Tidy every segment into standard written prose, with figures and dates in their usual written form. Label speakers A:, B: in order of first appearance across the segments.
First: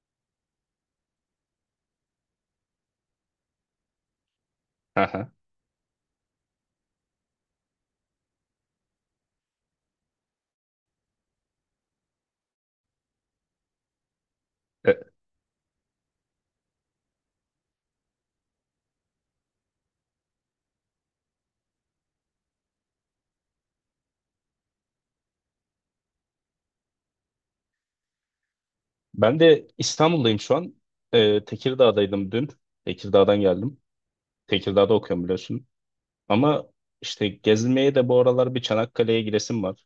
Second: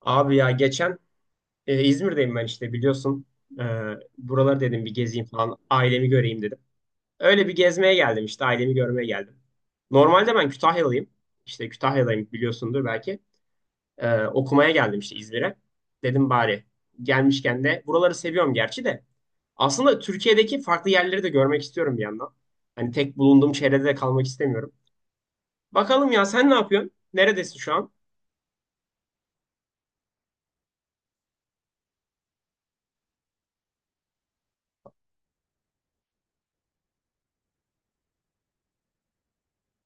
A: Abi ya geçen İzmir'deyim ben işte biliyorsun. E, Buraları dedim bir gezeyim
B: Aha.
A: falan. Ailemi göreyim dedim. Öyle bir gezmeye geldim işte ailemi görmeye geldim. Normalde ben Kütahyalıyım. İşte Kütahyalıyım biliyorsundur belki. Okumaya
B: E,
A: geldim işte İzmir'e. Dedim bari gelmişken de buraları seviyorum gerçi de. Aslında Türkiye'deki farklı yerleri de görmek istiyorum bir yandan. Hani tek bulunduğum çevrede de kalmak istemiyorum. Bakalım ya, sen ne yapıyorsun? Neredesin şu an?
B: Ben de İstanbul'dayım şu an. Tekirdağ'daydım dün. Tekirdağ'dan geldim. Tekirdağ'da okuyorum biliyorsun. Ama işte gezilmeye de bu aralar bir Çanakkale'ye gidesim var.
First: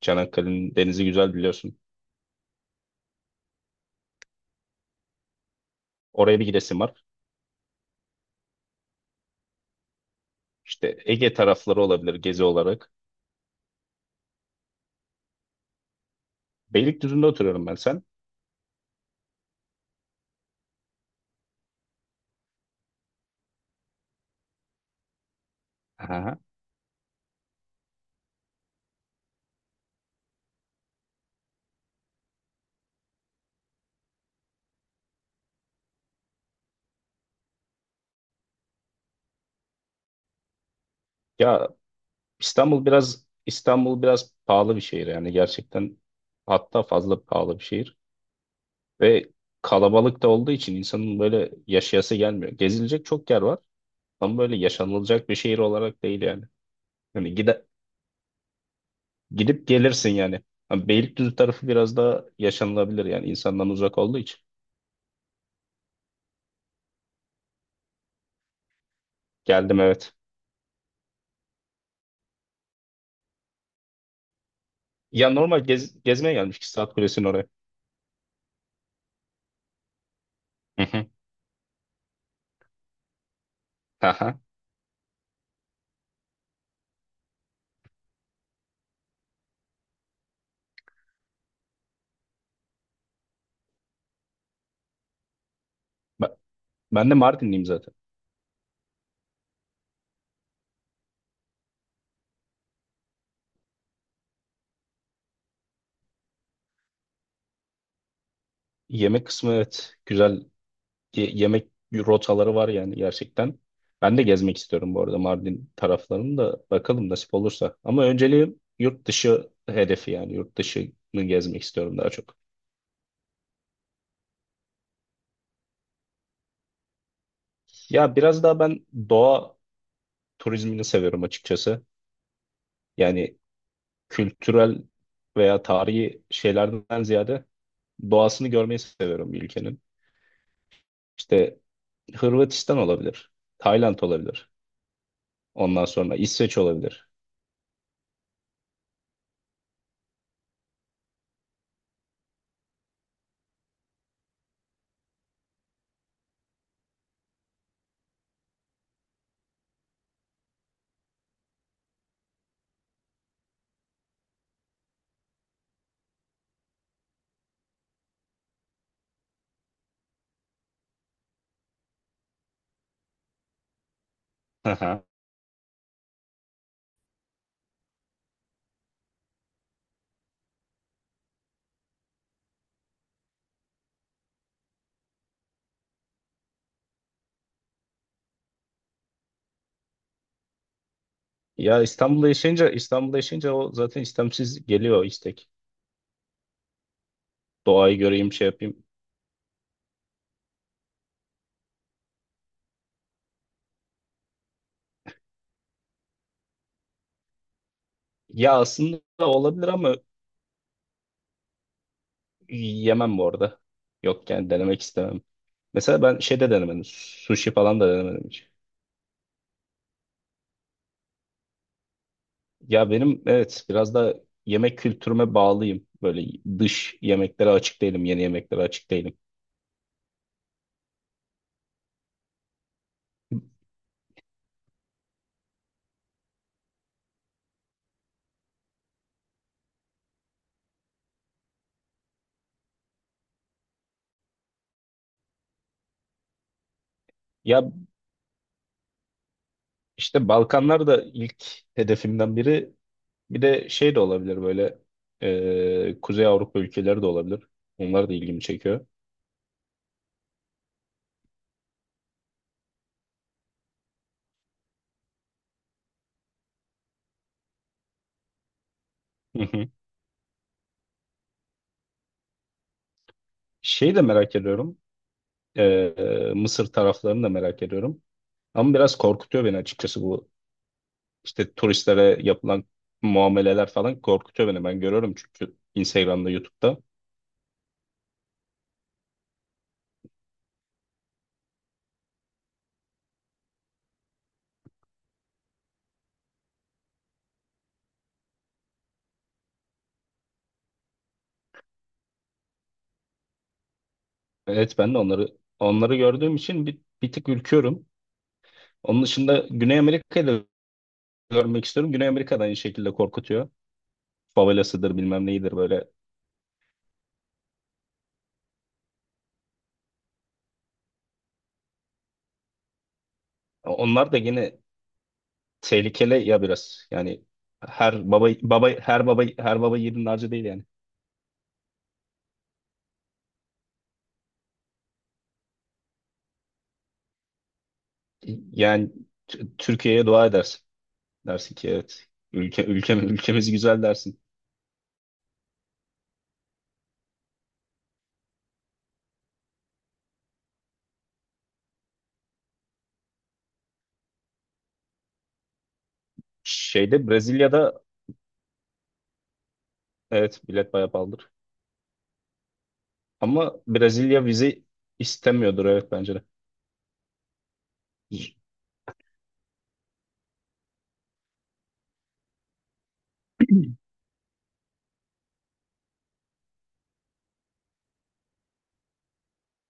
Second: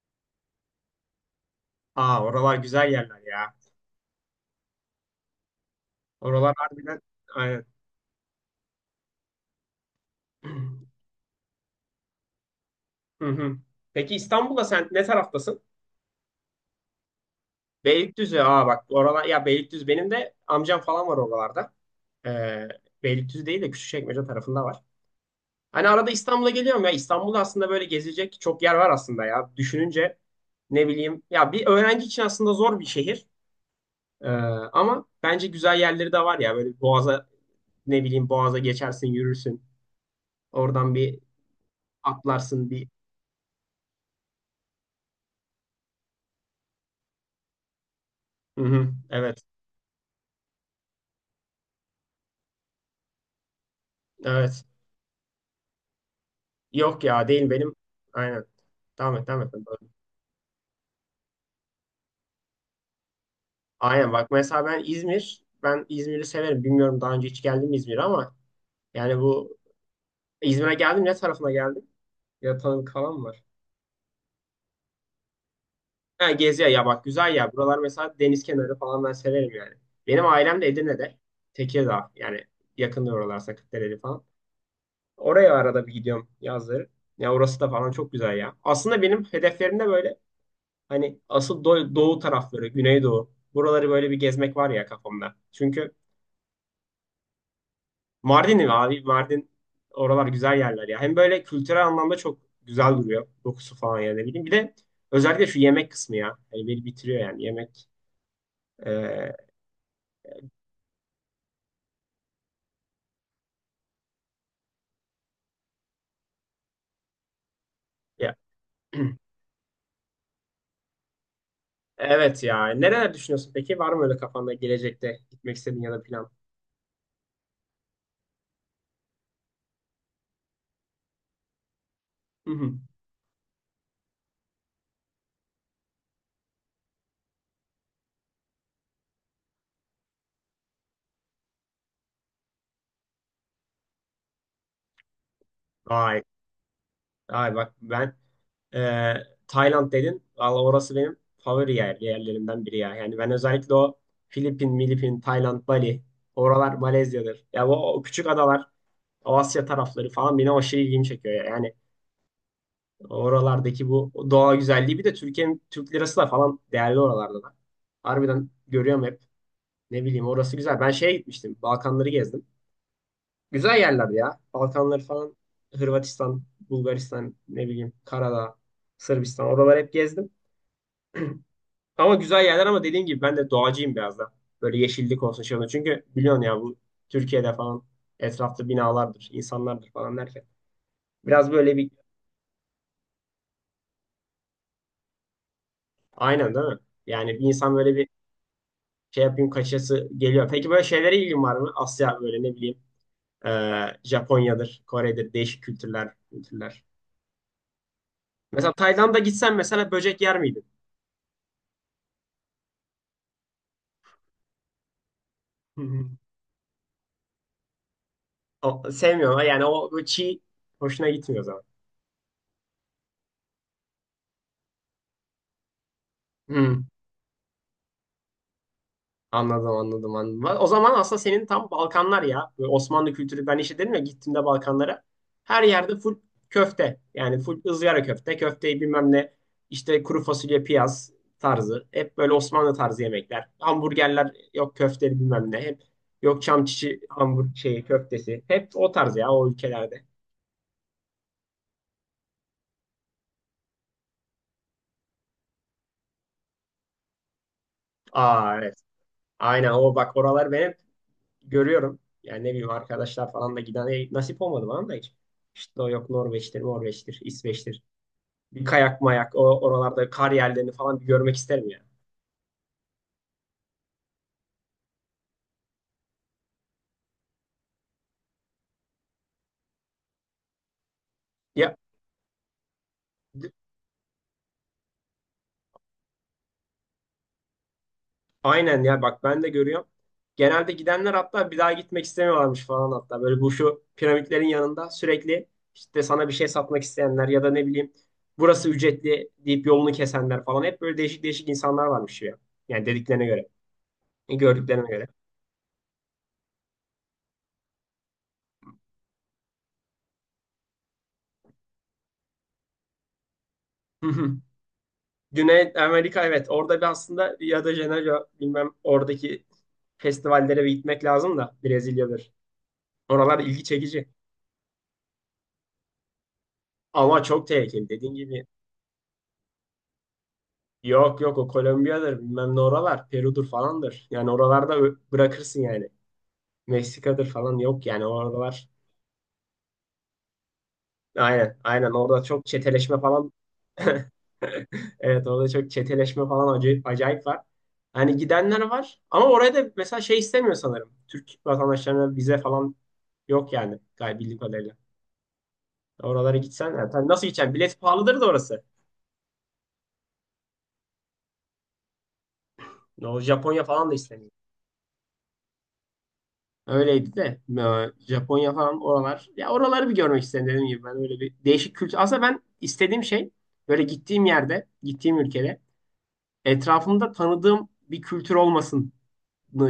B: Çanakkale'nin denizi güzel biliyorsun.
A: Aa, oralar güzel yerler ya.
B: Oraya bir
A: Oralar
B: gidesim
A: harbiden
B: var.
A: aynen.
B: İşte Ege tarafları olabilir gezi olarak.
A: Hı hı. Peki İstanbul'da sen ne taraftasın?
B: Beylikdüzü'nde oturuyorum ben sen.
A: Beylikdüzü. Aa bak, oralar ya, Beylikdüzü benim de amcam falan var oralarda. Ee, Beylikdüzü değil de Küçükçekmece tarafında var. Hani arada
B: Aha.
A: İstanbul'a geliyorum ya. İstanbul'da aslında böyle gezilecek çok yer var aslında ya. Düşününce ne bileyim ya, bir öğrenci için aslında zor bir şehir. Ee, ama bence güzel yerleri de var ya. Böyle Boğaz'a ne bileyim, Boğaz'a geçersin, yürürsün. Oradan bir
B: Ya
A: atlarsın bir.
B: İstanbul biraz pahalı bir şehir yani, gerçekten hatta fazla pahalı bir şehir
A: Hı hı.
B: ve
A: Evet.
B: kalabalık da olduğu için insanın böyle yaşayası gelmiyor. Gezilecek çok yer var. Ama böyle
A: Evet.
B: yaşanılacak bir şehir olarak değil yani.
A: Yok ya,
B: Hani
A: değil benim. Aynen. Tamam et, tamam et.
B: gidip
A: Doğru.
B: gelirsin yani. Hani Beylikdüzü tarafı biraz daha yaşanılabilir yani, insandan uzak
A: Aynen
B: olduğu
A: bak,
B: için.
A: mesela ben İzmir. Ben İzmir'i severim. Bilmiyorum daha önce hiç geldim mi İzmir'e, ama yani bu
B: Geldim, evet.
A: İzmir'e geldim, ne tarafına geldim? Ya tanıdık falan mı var?
B: Ya normal
A: Ha
B: gezmeye gelmiştik,
A: Gezi'ye, ya
B: Saat
A: bak
B: Kulesi'nin
A: güzel
B: oraya.
A: ya. Buralar mesela deniz kenarı falan ben severim yani. Benim ailem de
B: Hı hı.
A: Edirne'de. Tekirdağ yani yakında oralar, Sakatdere'li falan.
B: Aha.
A: Oraya arada bir gidiyorum yazları. Ya orası da falan çok güzel ya. Aslında benim hedeflerimde böyle, hani asıl doğu tarafları, Güneydoğu. Buraları böyle bir gezmek var ya kafamda. Çünkü
B: Ben, ben de Mardinliyim zaten.
A: Mardin'im abi. Mardin, oralar güzel yerler ya. Hem böyle kültürel anlamda çok güzel duruyor. Dokusu falan ya, ne bileyim. Bir de özellikle şu yemek kısmı ya. Hani beni bitiriyor yani yemek.
B: Yemek
A: Ee,
B: kısmı evet güzel. Yemek rotaları var yani, gerçekten. Ben de gezmek istiyorum bu arada Mardin taraflarını da, bakalım nasip olursa. Ama
A: ya.
B: önceliğim yurt dışı hedefi, yani yurt dışını gezmek istiyorum daha çok.
A: Evet ya. Neler düşünüyorsun peki? Var mı öyle kafanda gelecekte gitmek istediğin ya da plan?
B: Ya biraz daha ben doğa turizmini seviyorum açıkçası.
A: Hı hı.
B: Yani kültürel veya tarihi şeylerden ziyade doğasını görmeyi seviyorum bir ülkenin. İşte Hırvatistan olabilir, Tayland olabilir. Ondan sonra
A: Vay.
B: İsveç olabilir.
A: Vay bak ben, Ee, Tayland dedin. Valla orası benim favori yerlerimden biri ya. Yani ben özellikle o Filipin, Milipin, Tayland, Bali. Oralar Malezya'dır. Ya bu o küçük adalar, o Asya tarafları falan beni aşırı ilgimi çekiyor ya. Yani oralardaki bu doğa güzelliği, bir de Türkiye'nin, Türk lirası da falan değerli oralarda da. Harbiden görüyorum hep. Ne bileyim, orası güzel. Ben şeye gitmiştim. Balkanları gezdim. Güzel yerler ya. Balkanları
B: Aha.
A: falan, Hırvatistan, Bulgaristan, ne bileyim Karadağ, Sırbistan. Oraları hep gezdim. Ama güzel yerler, ama dediğim gibi ben de doğacıyım biraz da. Böyle yeşillik olsun, şey olsun. Çünkü biliyorsun ya, bu Türkiye'de falan etrafta binalardır, insanlardır falan derken. Biraz böyle
B: Ya
A: bir,
B: İstanbul'da yaşayınca o zaten istemsiz geliyor o istek.
A: aynen değil mi? Yani bir insan böyle
B: Doğayı
A: bir
B: göreyim, şey yapayım.
A: şey yapayım, kaçası geliyor. Peki böyle şeylere ilgin var mı? Asya böyle, ne bileyim, e, Japonya'dır, Kore'dir, değişik kültürler.
B: Ya
A: Mesela
B: aslında
A: Tayland'a gitsen
B: olabilir
A: mesela
B: ama
A: böcek yer miydin?
B: yemem bu arada. Yok yani, denemek istemem.
A: Hı
B: Mesela
A: hı.
B: ben şeyde denemedim. Sushi falan da denemedim hiç.
A: O, sevmiyorum yani, o çiğ hoşuna gitmiyor o zaman.
B: Ya benim evet, biraz da yemek kültürüme bağlıyım. Böyle
A: Hı.
B: dış yemeklere açık değilim, yeni yemeklere açık değilim.
A: Anladım, anladım, anladım. O zaman aslında senin tam Balkanlar ya. Böyle Osmanlı kültürü, ben işte dedim ya, gittiğimde Balkanlara. Her yerde full köfte. Yani full ızgara köfte. Köfteyi bilmem ne, işte kuru fasulye, piyaz tarzı. Hep böyle Osmanlı tarzı yemekler. Hamburgerler yok, köfteli bilmem ne. Hep yok, çam çiçi hamburg
B: Ya
A: şeyi köftesi. Hep o tarz ya o ülkelerde.
B: işte Balkanlar da ilk hedefimden biri. Bir de şey de olabilir, böyle Kuzey Avrupa ülkeleri de olabilir. Onlar da ilgimi
A: Aa evet.
B: çekiyor.
A: Aynen, o bak oralar ben hep görüyorum. Yani ne bileyim, arkadaşlar falan da giden, nasip olmadı bana da hiç. İşte o yok, Norveç'tir, İsveç'tir. Bir kayak mayak
B: Hı
A: o
B: hı.
A: oralarda kar yerlerini falan bir görmek isterim ya.
B: Şey de merak ediyorum. Mısır taraflarını da merak ediyorum. Ama biraz korkutuyor beni açıkçası, bu işte
A: Ya
B: turistlere yapılan
A: d-
B: muameleler falan korkutuyor beni. Ben görüyorum çünkü, Instagram'da, YouTube'da.
A: aynen ya bak, ben de görüyorum. Genelde gidenler hatta bir daha gitmek istemiyorlarmış falan hatta. Böyle bu şu piramitlerin yanında sürekli işte sana bir şey satmak isteyenler ya da, ne bileyim, burası ücretli deyip yolunu kesenler falan, hep böyle değişik değişik insanlar varmış ya. Yani dediklerine göre,
B: Evet,
A: gördüklerine
B: ben de
A: göre.
B: onları gördüğüm için bir tık ürküyorum. Onun dışında Güney Amerika'yı da görmek istiyorum. Güney Amerika da aynı şekilde korkutuyor.
A: Hı hı.
B: Favelasıdır bilmem neyidir
A: Güney
B: böyle.
A: Amerika, evet orada bir aslında, ya da Janeiro bilmem, oradaki festivallere bir gitmek lazım da, Brezilya'dır. Oralar ilgi çekici.
B: Onlar da yine tehlikeli ya biraz.
A: Ama
B: Yani
A: çok tehlikeli
B: her
A: dediğin
B: baba
A: gibi.
B: baba her baba her baba yiğidin harcı değil yani.
A: Yok yok, o Kolombiya'dır bilmem ne oralar. Peru'dur falandır. Yani oralarda bırakırsın yani. Meksika'dır falan, yok yani oralar.
B: Yani Türkiye'ye dua edersin. Dersin
A: Aynen
B: ki,
A: aynen,
B: evet.
A: orada çok
B: Ülke, ülke,
A: çeteleşme falan.
B: ülkemiz güzel dersin.
A: Evet, orada çok çeteleşme falan, acayip, acayip var. Hani gidenler var, ama oraya da mesela şey istemiyor sanırım. Türk vatandaşlarına vize falan yok yani galiba, bildiğim kadarıyla. Oralara gitsen yani, tabii nasıl gideceksin? Bilet
B: Brezilya'da
A: pahalıdır da orası.
B: evet, bilet bayağı pahalıdır.
A: O
B: Ama
A: Japonya falan da
B: Brezilya
A: istemiyor.
B: vize istemiyordur, evet, bence de.
A: Öyleydi de, Japonya falan oralar. Ya oraları bir görmek istedim, dediğim gibi ben öyle bir değişik kültür. Aslında ben istediğim şey, böyle gittiğim yerde, gittiğim ülkede etrafımda tanıdığım bir kültür olmasını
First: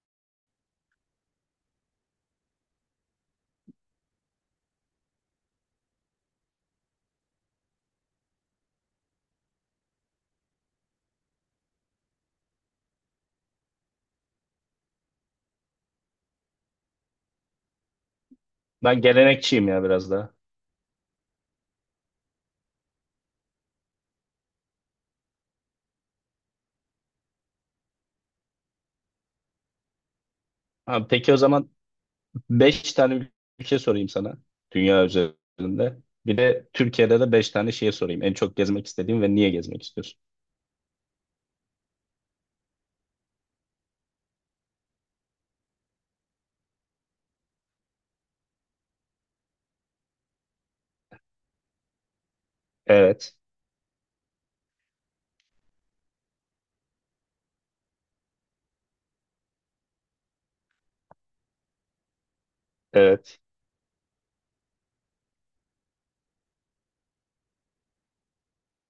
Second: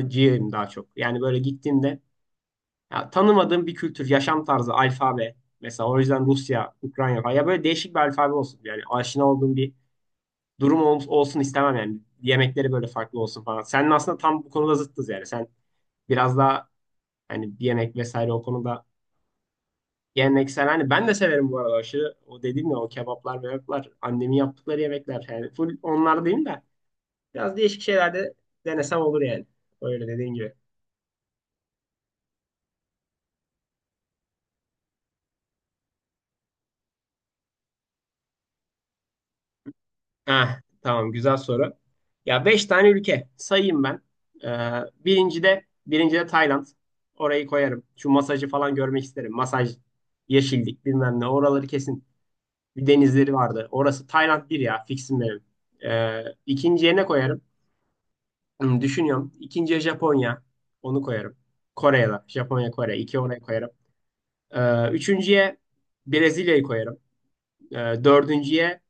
A: ciğerim daha çok. Yani böyle gittiğimde ya, tanımadığım bir kültür, yaşam tarzı, alfabe. Mesela o yüzden Rusya, Ukrayna falan. Ya böyle değişik bir alfabe olsun. Yani aşina olduğum bir durum olsun istemem yani. Yemekleri böyle farklı olsun falan. Senin aslında tam bu konuda zıttız yani. Sen biraz daha hani yemek vesaire o konuda
B: Ben gelenekçiyim ya, biraz daha.
A: geleneksel, hani ben de severim bu arada aşırı, o dediğim ya, o kebaplar mebaplar, annemin yaptıkları yemekler, yani full onlar değil de biraz değişik şeylerde denesem olur yani, öyle dediğin gibi.
B: Ha, peki o zaman beş tane ülke sorayım sana, dünya üzerinde. Bir de Türkiye'de de beş tane şehir sorayım. En çok gezmek istediğin ve niye gezmek istiyorsun?
A: Heh, tamam, güzel soru. Ya 5 tane ülke sayayım ben. Ee, birinci de Tayland. Orayı koyarım. Şu masajı falan görmek isterim. Masaj, yeşillik bilmem ne, oraları kesin. Bir denizleri
B: Evet,
A: vardı. Orası Tayland bir ya, fixim benim. İkinciye ne koyarım? Hmm, düşünüyorum. İkinciye Japonya. Onu koyarım. Kore'ye de. Japonya, Kore. İki oraya
B: evet,
A: koyarım. Üçüncüye Brezilya'yı koyarım. Ee, Dördüncüye,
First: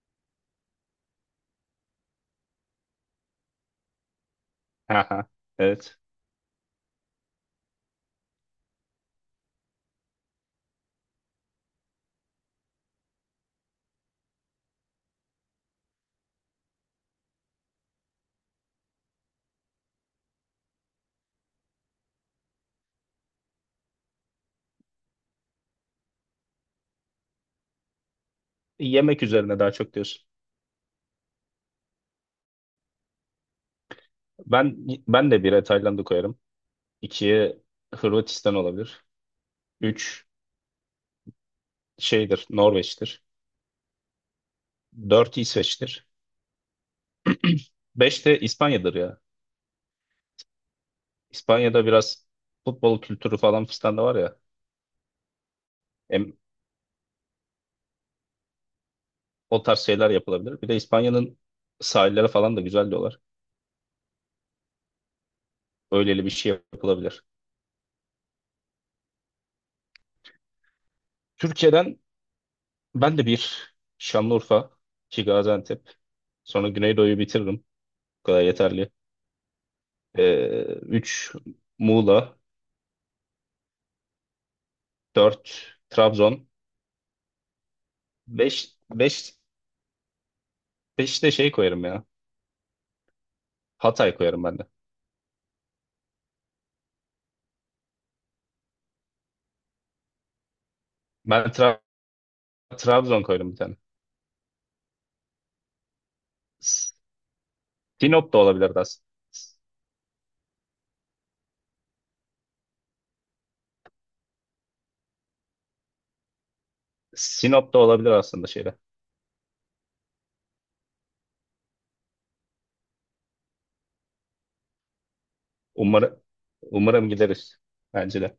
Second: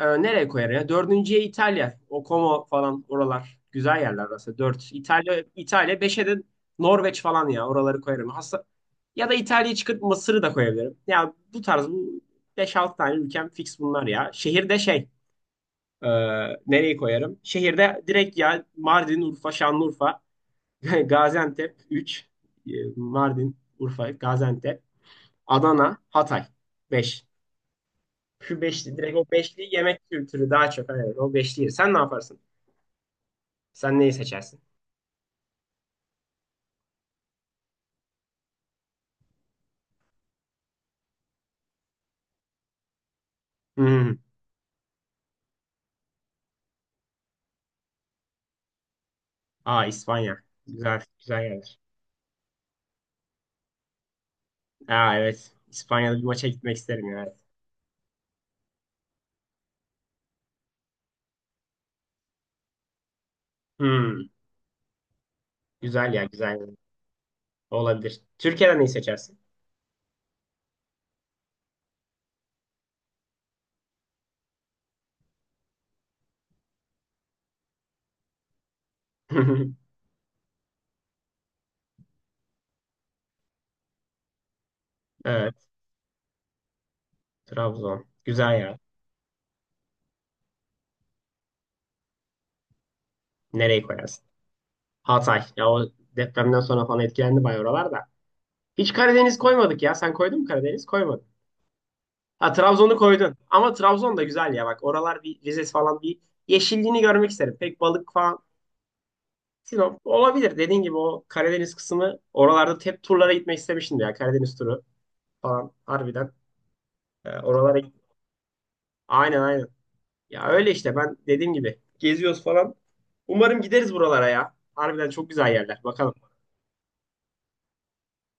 A: nereye koyarım ya? Dördüncüye İtalya. O Como falan oralar. Güzel yerler orası. Dört.
B: haha,
A: İtalya,
B: evet.
A: İtalya. Beşe de Norveç falan ya. Oraları koyarım. Hasta. Ya da İtalya'yı çıkıp Mısır'ı da koyabilirim. Ya bu tarz, bu beş 6 tane ülkem fix bunlar ya. Şehirde şey. e, Nereyi koyarım? Şehirde direkt ya, Mardin, Urfa, Şanlıurfa. Gaziantep 3, Mardin, Urfa, Gaziantep, Adana, Hatay 5. Şu beşli, direkt
B: Yemek
A: o
B: üzerine daha
A: beşli
B: çok
A: yemek
B: diyorsun.
A: kültürü daha çok. Evet, o beşli. Sen ne yaparsın? Sen neyi seçersin?
B: Ben ben de bire Tayland'ı koyarım. İkiye Hırvatistan olabilir. Üç şeydir, Norveç'tir.
A: Hmm.
B: Dört İsveç'tir. Beş de İspanya'dır ya.
A: Aa, İspanya. Güzel, güzel yerler.
B: İspanya'da biraz futbol kültürü falan fistan da var ya.
A: Aa evet. İspanya'da bir
B: Hem
A: maça gitmek isterim ya. Evet.
B: o tarz şeyler yapılabilir. Bir de İspanya'nın sahilleri falan da güzel diyorlar.
A: Hmm. Güzel ya,
B: Öyleli bir şey
A: güzel.
B: yapılabilir.
A: Olabilir. Türkiye'den neyi seçersin?
B: Türkiye'den ben de bir Şanlıurfa, iki Gaziantep, sonra Güneydoğu'yu bitiririm. Bu kadar yeterli. Üç Muğla,
A: Evet,
B: dört Trabzon,
A: Trabzon. Güzel
B: beş,
A: ya.
B: beş, beş de şey koyarım ya.
A: Nereyi
B: Hatay
A: koyarsın?
B: koyarım ben de.
A: Hatay. Ya o depremden sonra falan etkilendi bayağı oralar da. Hiç Karadeniz koymadık ya. Sen koydun mu Karadeniz? Koymadın.
B: Ben
A: Ha, Trabzon'u
B: Trabzon
A: koydun.
B: koyarım bir
A: Ama
B: tane.
A: Trabzon da güzel ya bak. Oralar bir Rize falan, bir
B: S-
A: yeşilliğini görmek isterim. Pek balık
B: Sinop
A: falan.
B: da olabilir aslında.
A: Sinop olabilir. Dediğin gibi o Karadeniz kısmı, oralarda hep turlara gitmek istemiştim ya. Karadeniz turu falan harbiden.
B: Sinop
A: Oralara
B: da
A: git.
B: olabilir aslında şeyde.
A: Aynen aynen. Ya öyle işte, ben dediğim gibi geziyoruz falan. Umarım gideriz buralara ya. Harbiden çok güzel yerler.
B: Umarım,
A: Bakalım.
B: Umarım gideriz. Bence de.